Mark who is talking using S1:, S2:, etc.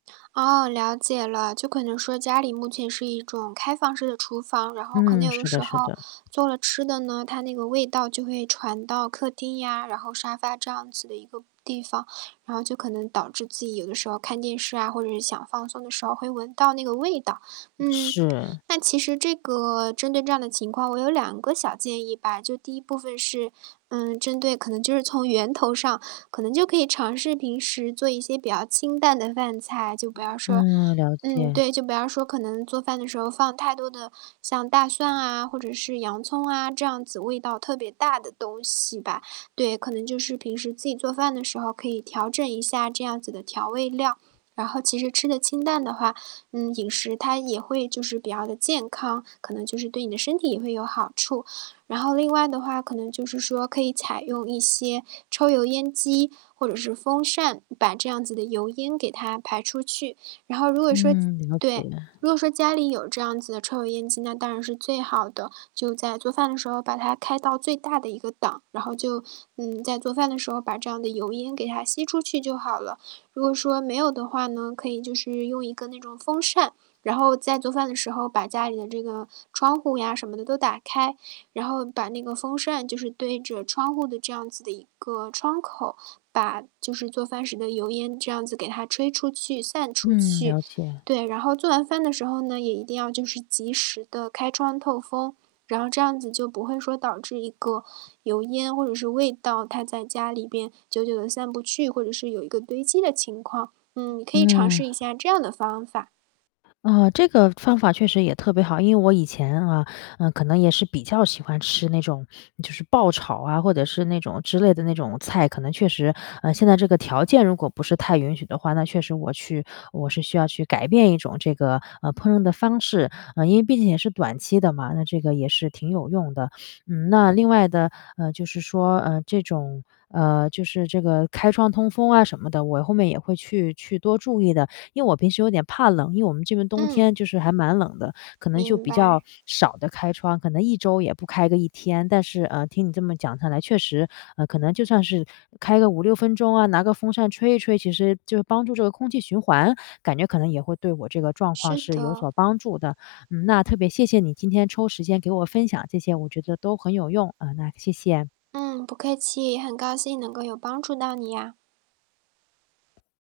S1: 哦，了解了。就可能说家里目前是一种开放式的厨房，然后可能
S2: 嗯，
S1: 有的
S2: 是
S1: 时
S2: 的是
S1: 候
S2: 的。
S1: 做了吃的呢，它那个味道就会传到客厅呀，然后沙发这样子的一个地方。然后就可能导致自己有的时候看电视啊，或者是想放松的时候会闻到那个味道。嗯，
S2: 是。
S1: 那其实这个针对这样的情况，我有2个小建议吧。就第一部分是，嗯，针对可能就是从源头上，可能就可以尝试平时做一些比较清淡的饭菜，就不要说
S2: 嗯，了
S1: 嗯，
S2: 解。
S1: 对，就不要说可能做饭的时候放太多的像大蒜啊、或者是洋葱啊，这样子味道特别大的东西吧。对，可能就是平时自己做饭的时候可以调整一下这样子的调味料，然后其实吃的清淡的话，嗯，饮食它也会就是比较的健康，可能就是对你的身体也会有好处。然后另外的话可能就是说可以采用一些抽油烟机或者是风扇，把这样子的油烟给它排出去。然后如果说
S2: 嗯，了解。
S1: 对，如果说家里有这样子的抽油烟机，那当然是最好的。就在做饭的时候把它开到最大的一个档，然后就，嗯，在做饭的时候把这样的油烟给它吸出去就好了。如果说没有的话呢，可以就是用一个那种风扇，然后在做饭的时候把家里的这个窗户呀什么的都打开。然后把那个风扇就是对着窗户的这样子的一个窗口，把就是做饭时的油烟这样子给它吹出去、散出
S2: 嗯，
S1: 去。
S2: 了解。
S1: 对，然后做完饭的时候呢，也一定要就是及时地开窗透风。然后这样子就不会说导致一个油烟或者是味道它在家里边久久地散不去，或者是有一个堆积的情况。嗯，你可以尝
S2: 嗯。
S1: 试一下这样的方法。
S2: 啊，这个方法确实也特别好。因为我以前啊，嗯，可能也是比较喜欢吃那种就是爆炒啊，或者是那种之类的那种菜，可能确实，呃，现在这个条件如果不是太允许的话，那确实我去我是需要去改变一种这个，呃，烹饪的方式。呃，因为毕竟也是短期的嘛，那这个也是挺有用的。嗯，那另外的，呃，就是说，呃，这种，呃，就是这个开窗通风啊什么的，我后面也会去去多注意的。因为我平时有点怕冷，因为我们这边冬
S1: 嗯。
S2: 天就是还蛮冷的，可能就
S1: 明
S2: 比较
S1: 白。
S2: 少的开窗，可能1周也不开个1天。但是，呃，听你这么讲下来确实，呃，可能就算是开个5-6分钟啊，拿个风扇吹一吹，其实就帮助这个空气循环，感觉可能也会对我这个状况
S1: 是
S2: 是有
S1: 的。
S2: 所帮助的。嗯，那特别谢谢你，今天抽时间给我分享这些，我觉得都很有用，啊，那谢谢。
S1: 嗯，不客气，很高兴能够有帮助到你呀。